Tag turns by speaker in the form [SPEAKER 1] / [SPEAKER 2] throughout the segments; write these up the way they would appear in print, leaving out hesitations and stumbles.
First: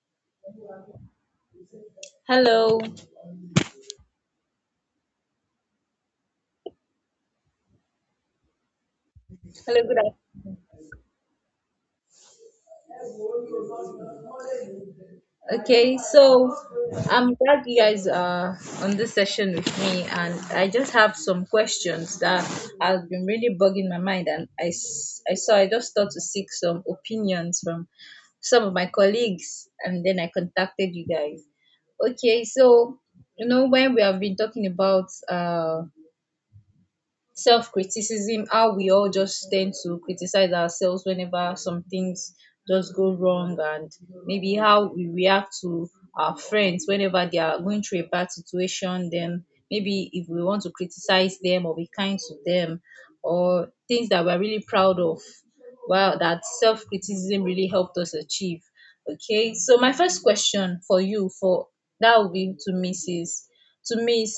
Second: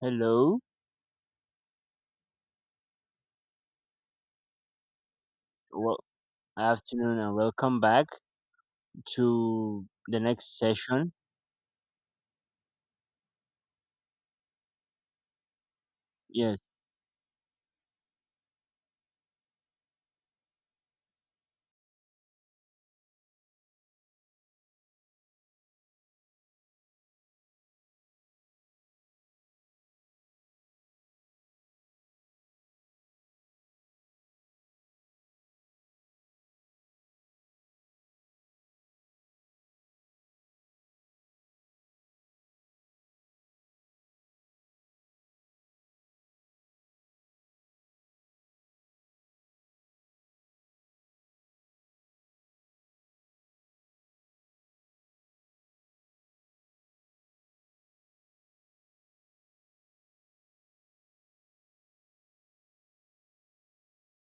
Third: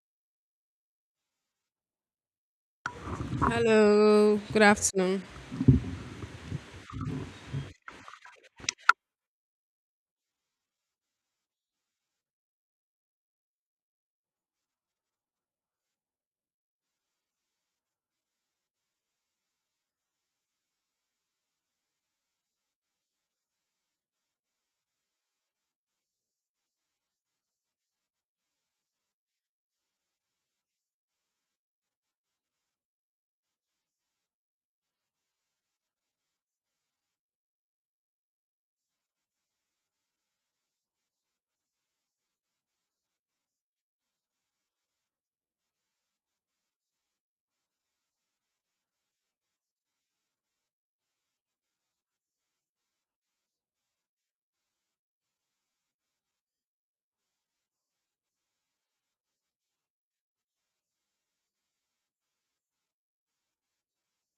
[SPEAKER 1] Hello,
[SPEAKER 2] Hello.
[SPEAKER 3] Hello, good afternoon.
[SPEAKER 1] well, afternoon, and welcome back
[SPEAKER 2] Hello,
[SPEAKER 1] to
[SPEAKER 2] good afternoon.
[SPEAKER 1] the next session.
[SPEAKER 2] Okay, so
[SPEAKER 1] Yes,
[SPEAKER 2] I'm glad you guys are on this session with me, and I just have some questions that have been really bugging my mind. And I saw I just thought to seek some opinions from some of my colleagues, and then I contacted you guys. Okay, so when we have been talking about self criticism, how we all just tend to criticize ourselves whenever some things just go wrong, and maybe how we react to our friends whenever they are going through a bad situation, then maybe if we want to criticize them or be kind to them, or things that we're really proud of, wow, that self criticism really helped us achieve. Okay, so my first question for you, for that, will be to mrs to Miss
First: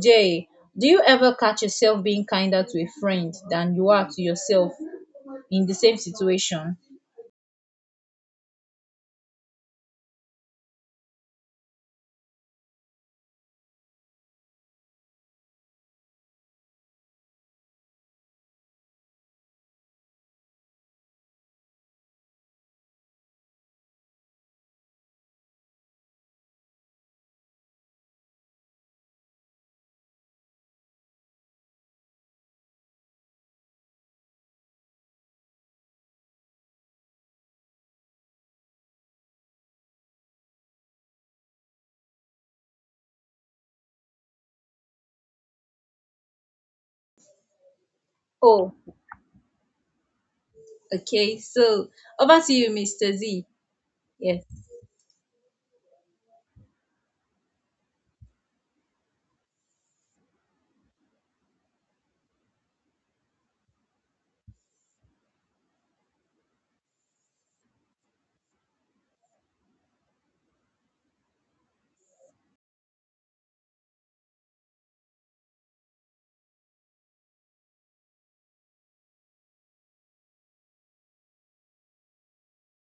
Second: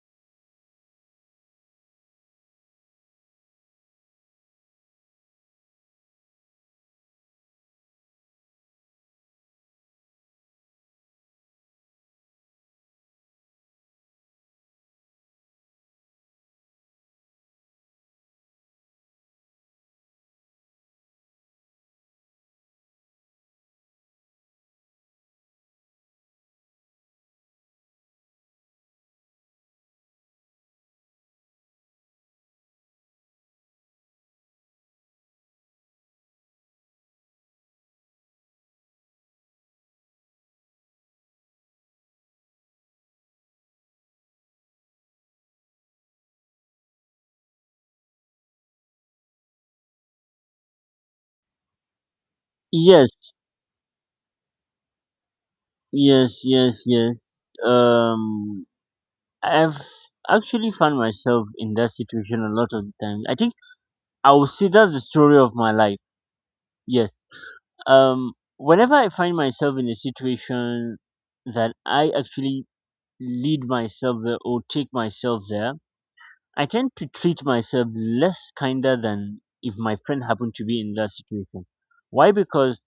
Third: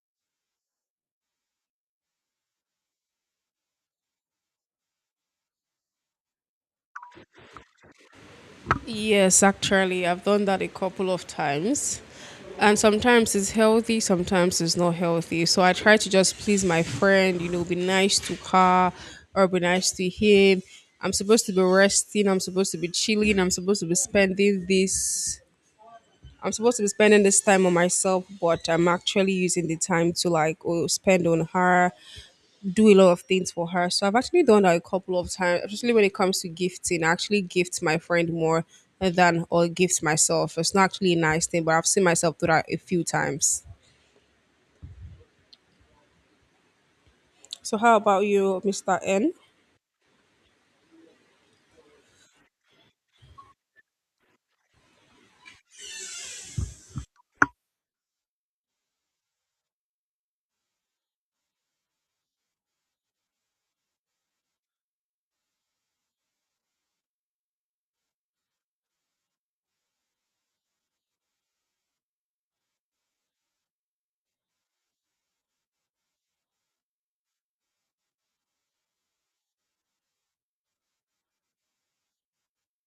[SPEAKER 2] J: do you ever catch yourself being kinder to a friend than you are to yourself in the same situation?
[SPEAKER 3] Yes, actually, I've done that a couple of times. And sometimes it's healthy, sometimes it's not healthy. So I try to just please my friend, you know, be nice to her or be nice to him. I'm supposed to be resting, I'm supposed to be chilling, I'm supposed to be spending this. I'm supposed to be spending this time on myself, but I'm actually using the time to spend on her, do a lot of things for her. So I've actually done that a couple of times, especially when it comes to gifting. I actually gift my friend more than or gift myself. It's not actually a nice thing, but I've seen myself do that a few times. So how about you,
[SPEAKER 2] Oh,
[SPEAKER 3] Mr. N?
[SPEAKER 2] okay. So over to you, Mr.
[SPEAKER 1] yes,
[SPEAKER 2] Z. Yes.
[SPEAKER 1] yes. Um, I've actually found myself in that situation a lot of the time. I think I would say that's the story of my life. Yes. Whenever I find myself in a situation that I actually lead myself there or take myself there, I tend to treat myself less kinder than if my friend happened to be in that situation. Why? Because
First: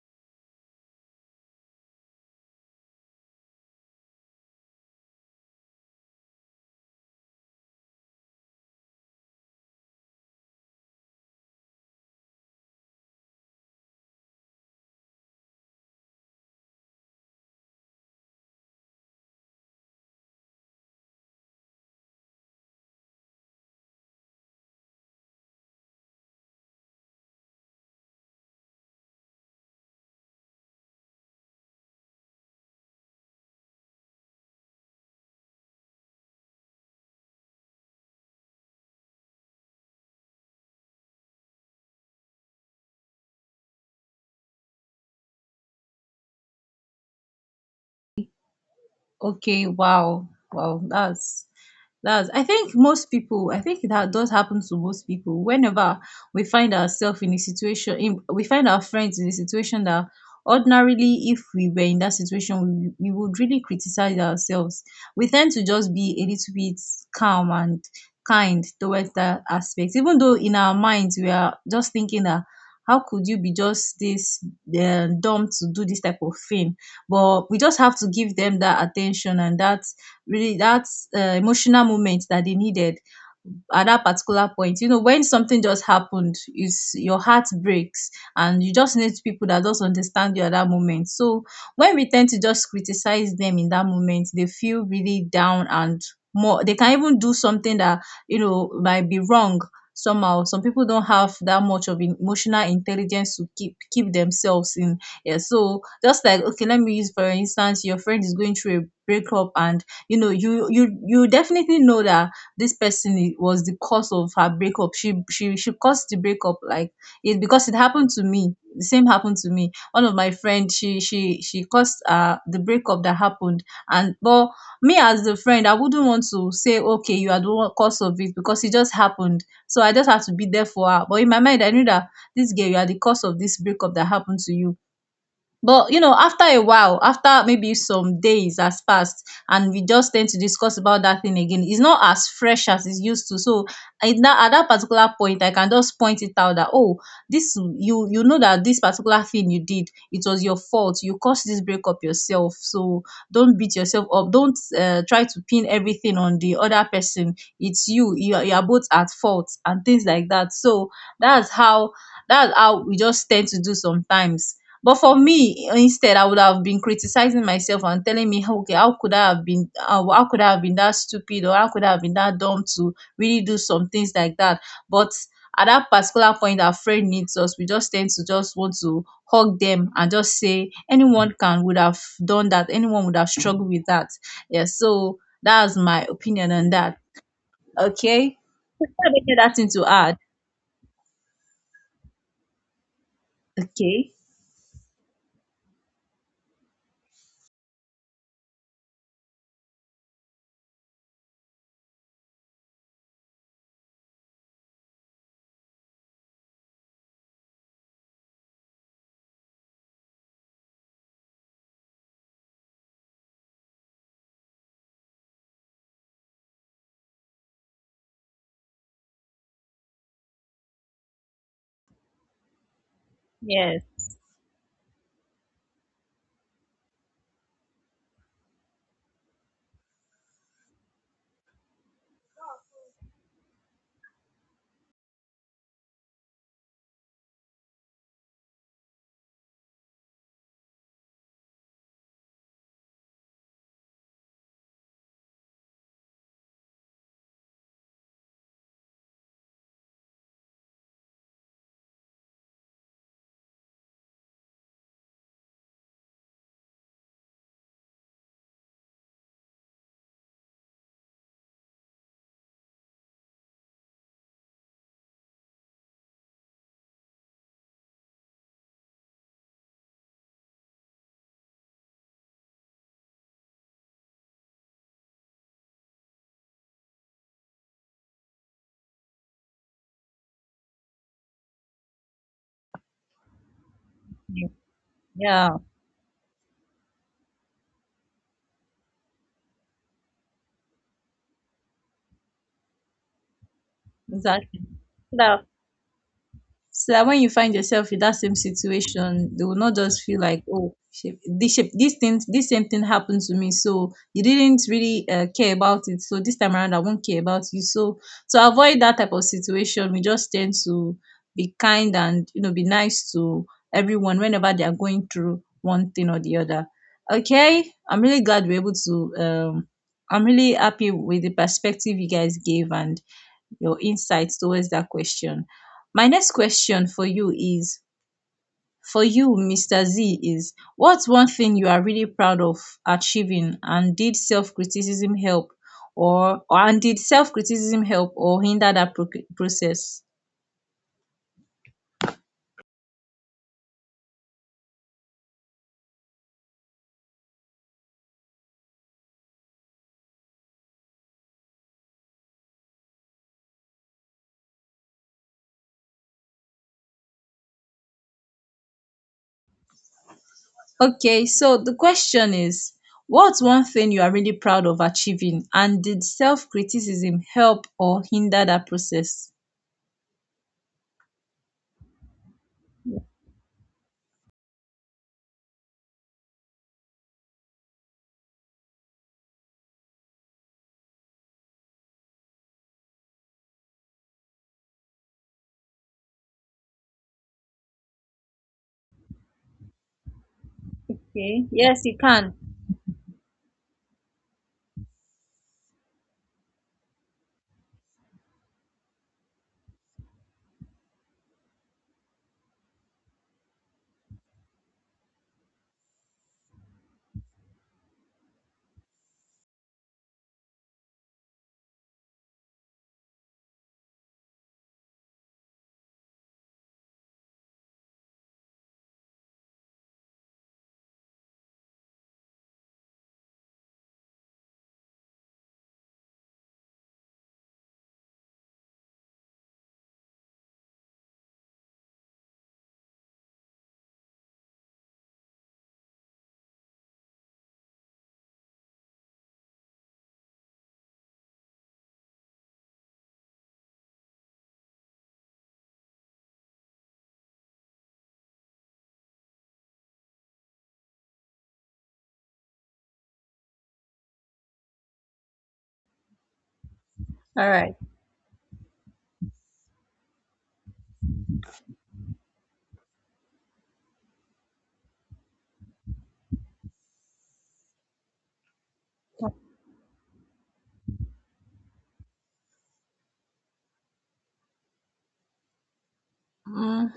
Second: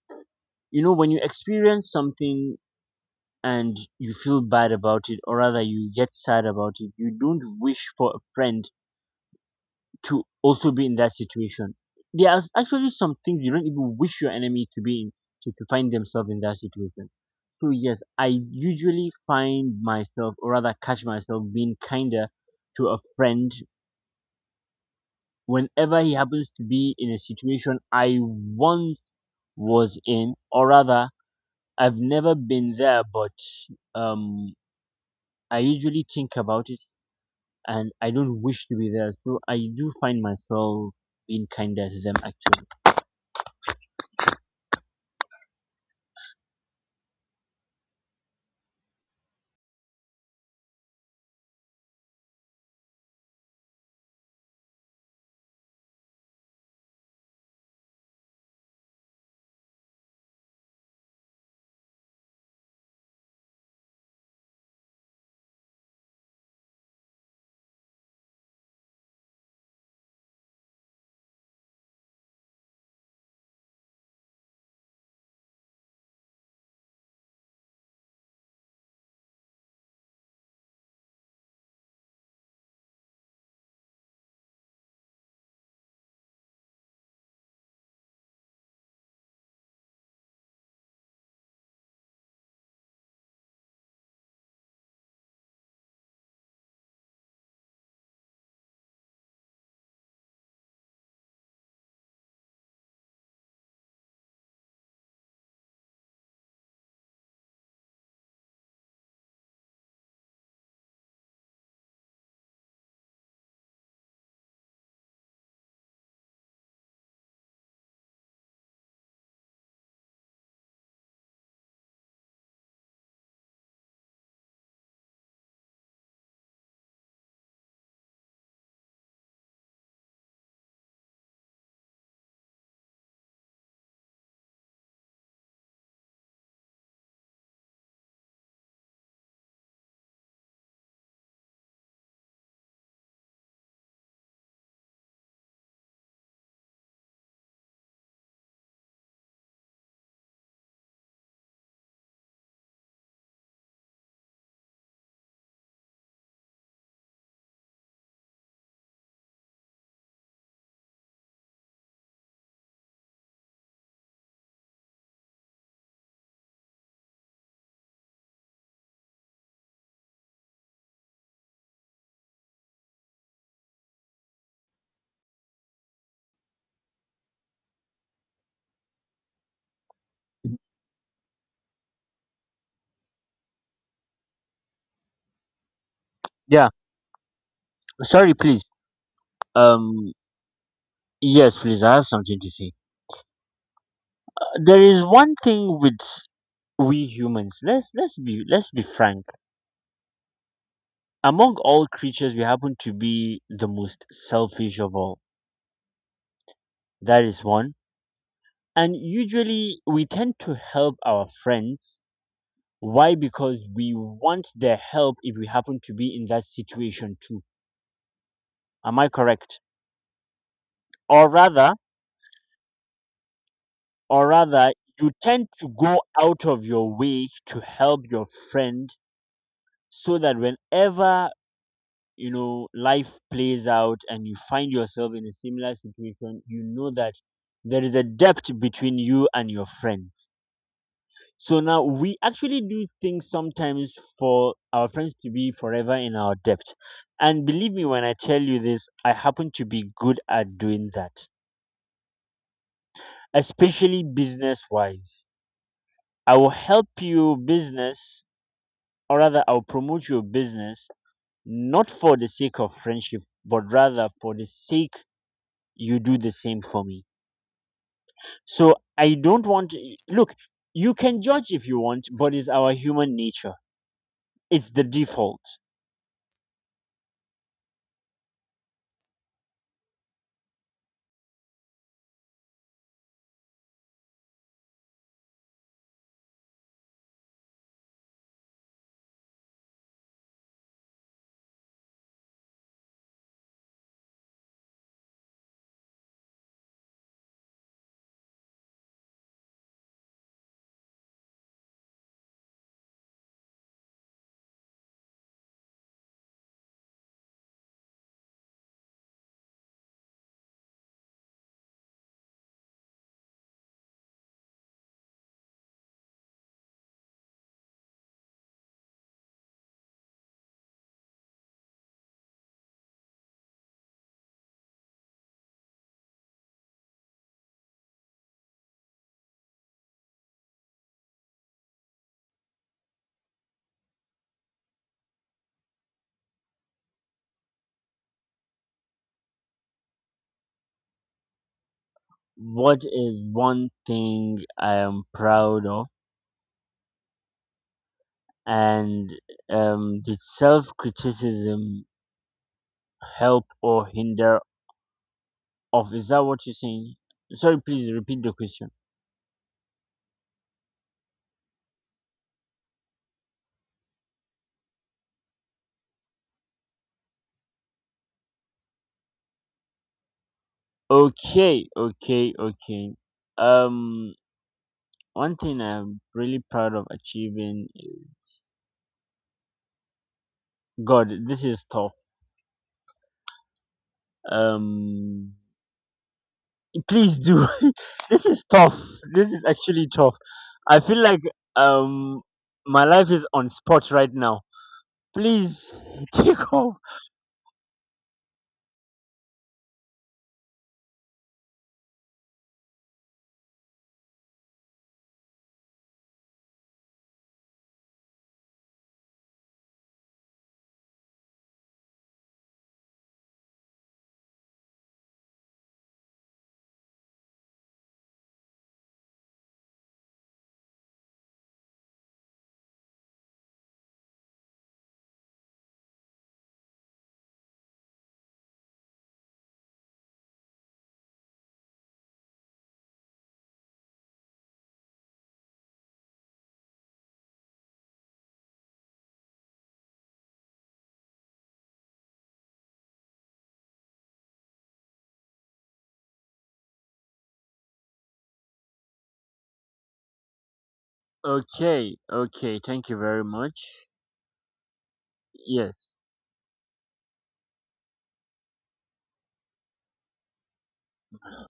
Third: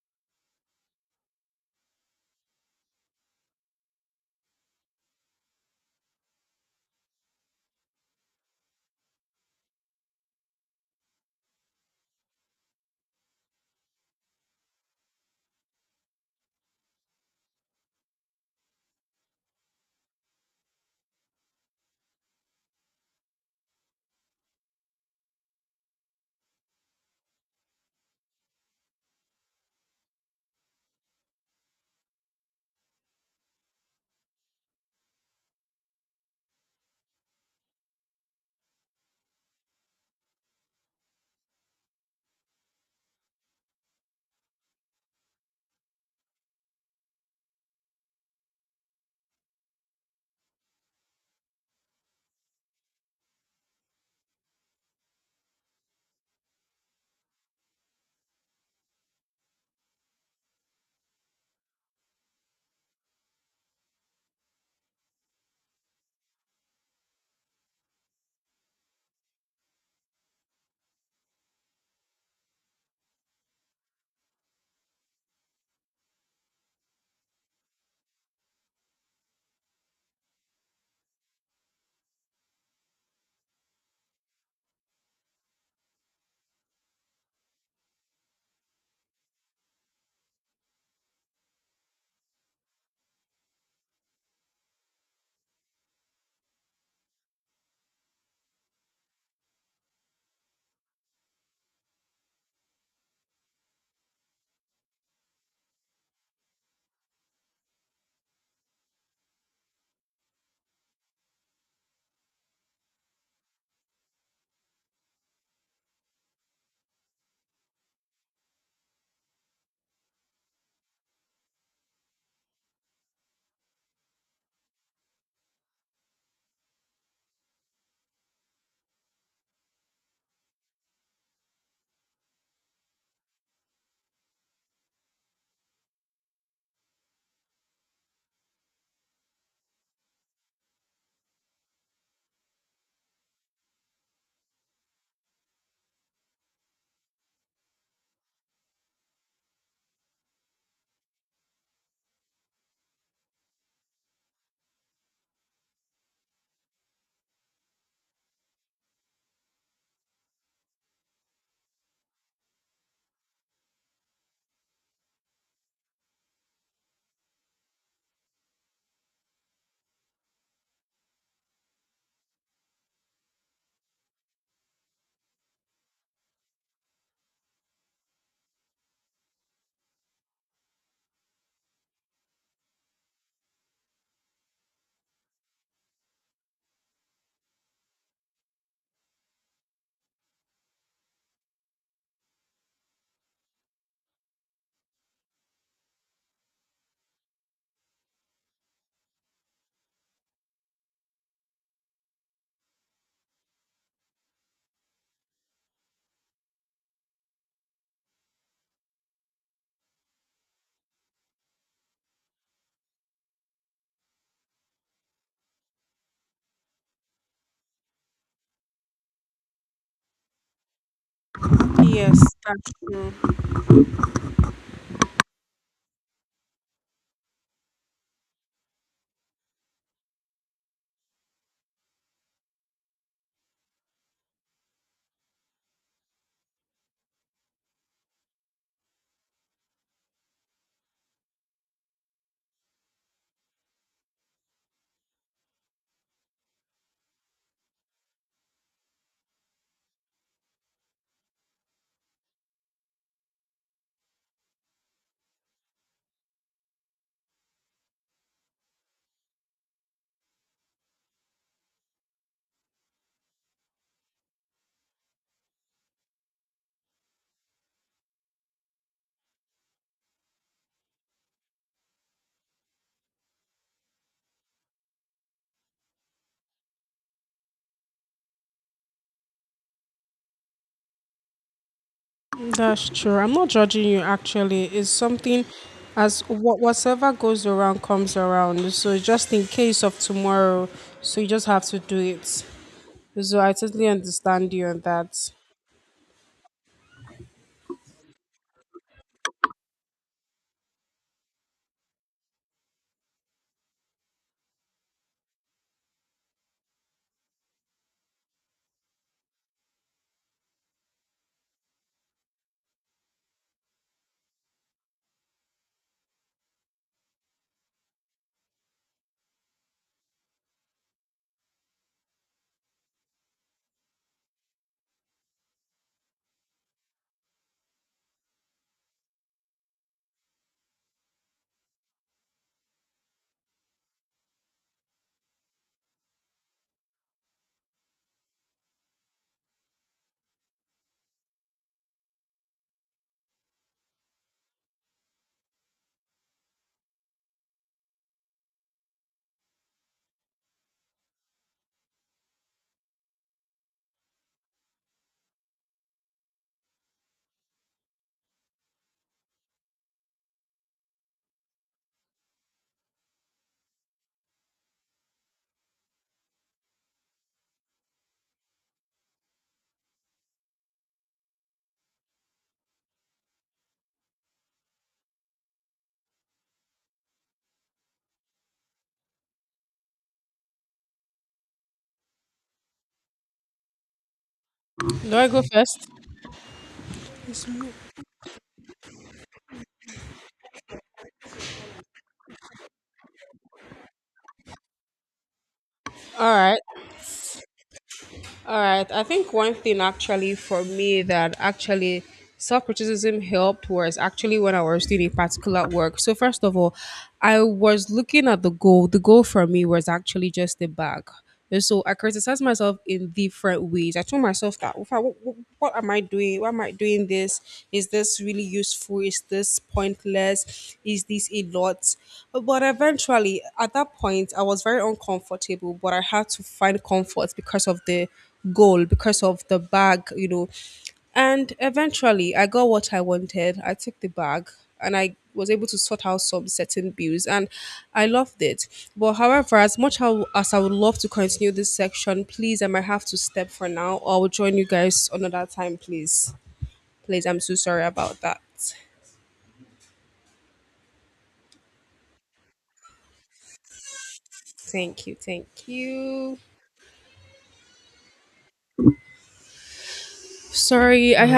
[SPEAKER 1] you know when you experience something and you feel bad about it, or rather you get sad about it, you don't wish for a friend to also be in that situation. There are actually some things you don't even wish your enemy to be in to find themselves in that situation. So yes, I usually find myself, or rather catch myself, being kinder to a friend whenever he happens to be in a situation I once was in, or rather, I've never been there, but um, I usually think about it and I don't wish to be there. So I do find myself being kinder to them actually.
[SPEAKER 2] Okay, wow. Wow, that's I think most people, I think that does happen to most people. Whenever we find ourselves in a situation, we find our friends in a situation that ordinarily if we were in that situation, we would really criticize ourselves. We tend to just be a little bit calm and kind towards that aspect. Even though in our minds we are just thinking that, how could you be just this dumb to do this type of thing? But we just have to give them that attention and that really that emotional moment that they needed at that particular point. You know, when something just happened, it's your heart breaks and you just need people that just understand you at that moment. So when we tend to just criticize them in that moment, they feel really down and more, they can even do something that, you know, might be wrong. Somehow some people don't have that much of emotional intelligence to keep themselves in. Yeah, so just like, okay, let me use for instance, your friend is going through a breakup, and you know, you definitely know that this person was the cause of her breakup. She caused the breakup, like it, because it happened to me. The same happened to me. One of my friend, she caused the breakup that happened. And but me as the friend, I wouldn't want to say, okay, you are the one cause of it because it just happened. So I just have to be there for her. But in my mind, I knew that this girl, you are the cause of this breakup that happened to you. But you know, after a while, after maybe some days has passed, and we just tend to discuss about that thing again, it's not as fresh as it's used to. So at that particular point, I can just point it out that, oh, this, you know that this particular thing you did, it was your fault. You caused this breakup yourself. So don't beat yourself up. Don't try to pin everything on the other person. It's you. You are both at fault and things like that. So that's how that's how we just tend to do sometimes. But for me, instead, I would have been criticizing myself and telling me, okay, how could I have been that stupid, or how could I have been that dumb to really do some things like that? But at that particular point, our friend needs us. We just tend to just want to hug them and just say, anyone can would have done that. Anyone would have struggled with that. Yeah. So that's my opinion
[SPEAKER 1] Yeah,
[SPEAKER 2] on that. Okay.
[SPEAKER 1] sorry, please.
[SPEAKER 2] You have anything to
[SPEAKER 1] Um,
[SPEAKER 2] add?
[SPEAKER 1] yes, please. I have something to say.
[SPEAKER 2] Okay.
[SPEAKER 1] There is one thing with we humans. Let's be frank. Among all creatures, we happen to be the most selfish of all. That is one. And usually we tend to help our friends. Why? Because we want their help if we happen to be in that situation too. Am I correct? Or rather,
[SPEAKER 3] Yes, that's true.
[SPEAKER 2] Yes.
[SPEAKER 1] or rather, you tend to go out of your way to help your friend so that whenever you know life plays out and you find yourself in a similar situation, you know that there is a depth between you and your friend. So now we actually do things sometimes for our friends to be forever in our debt. And believe me when I tell you this, I happen to be good at doing that, especially business wise. I will help you business, or rather, I'll promote your business, not for the sake of friendship, but rather for the sake you do the same for me. So I don't want, look, you can judge if you want, but it's our human nature, it's the default.
[SPEAKER 3] That's true. I'm not judging you actually. It's something
[SPEAKER 2] Yeah.
[SPEAKER 3] as what whatever goes around comes around. So just in case of tomorrow, so you just have to do it. So I totally understand
[SPEAKER 2] Exactly.
[SPEAKER 3] you on that.
[SPEAKER 2] So that when you find yourself in that same situation, they will not just feel like, oh, shit, this thing, this same thing happened to me. So you didn't really care about it. So this time around, I won't care about you. So to avoid that type of situation, we just tend to be kind, and you know, be nice to everyone whenever they are going through one thing or the other. Okay, I'm really glad we're able to. I'm really happy with the perspective you guys gave and your insights towards that question. My next question for you is, Mr. Z, is what's one thing you are really proud of achieving, and did self criticism help or hinder that process?
[SPEAKER 1] What is one thing I am proud of? And did self criticism help or hinder of? Is that what you're saying? Sorry, please repeat the question.
[SPEAKER 2] Okay, so the question is, what's one thing you are really proud of achieving and did self criticism help or hinder that process?
[SPEAKER 1] Okay. Um, One thing I'm really proud of achieving. Is- God, this is tough.
[SPEAKER 3] Do I
[SPEAKER 1] Um,
[SPEAKER 3] go first?
[SPEAKER 1] please do. This is tough. This is actually tough. I feel like
[SPEAKER 2] Okay, yes, you
[SPEAKER 1] um
[SPEAKER 2] can.
[SPEAKER 1] my life is on spot right now. Please
[SPEAKER 3] All
[SPEAKER 1] take
[SPEAKER 3] right.
[SPEAKER 1] off.
[SPEAKER 3] All right. I think one thing actually for me that actually self criticism helped was actually when I was doing a particular work. So, first of all, I was looking at the goal. The goal for me was actually just the bag. And so I criticized myself in different ways. I told myself that, What am I doing? Why am I doing this? Is this really useful? Is this pointless? Is this a lot? But eventually, at that point, I was very uncomfortable, but I had to find comfort because of the goal, because of the bag, you know. And eventually, I got what I wanted. I took the bag and I was able to sort out some certain bills, and I loved it. But however, as I would love to continue this section, please, I might have to step for now, or I will join you guys another time, please. Please, I'm so sorry about that.
[SPEAKER 1] Okay, okay, thank you very much.
[SPEAKER 3] Thank you, thank
[SPEAKER 1] Yes.
[SPEAKER 3] you.
[SPEAKER 2] All right.
[SPEAKER 3] Sorry, I
[SPEAKER 2] Mm.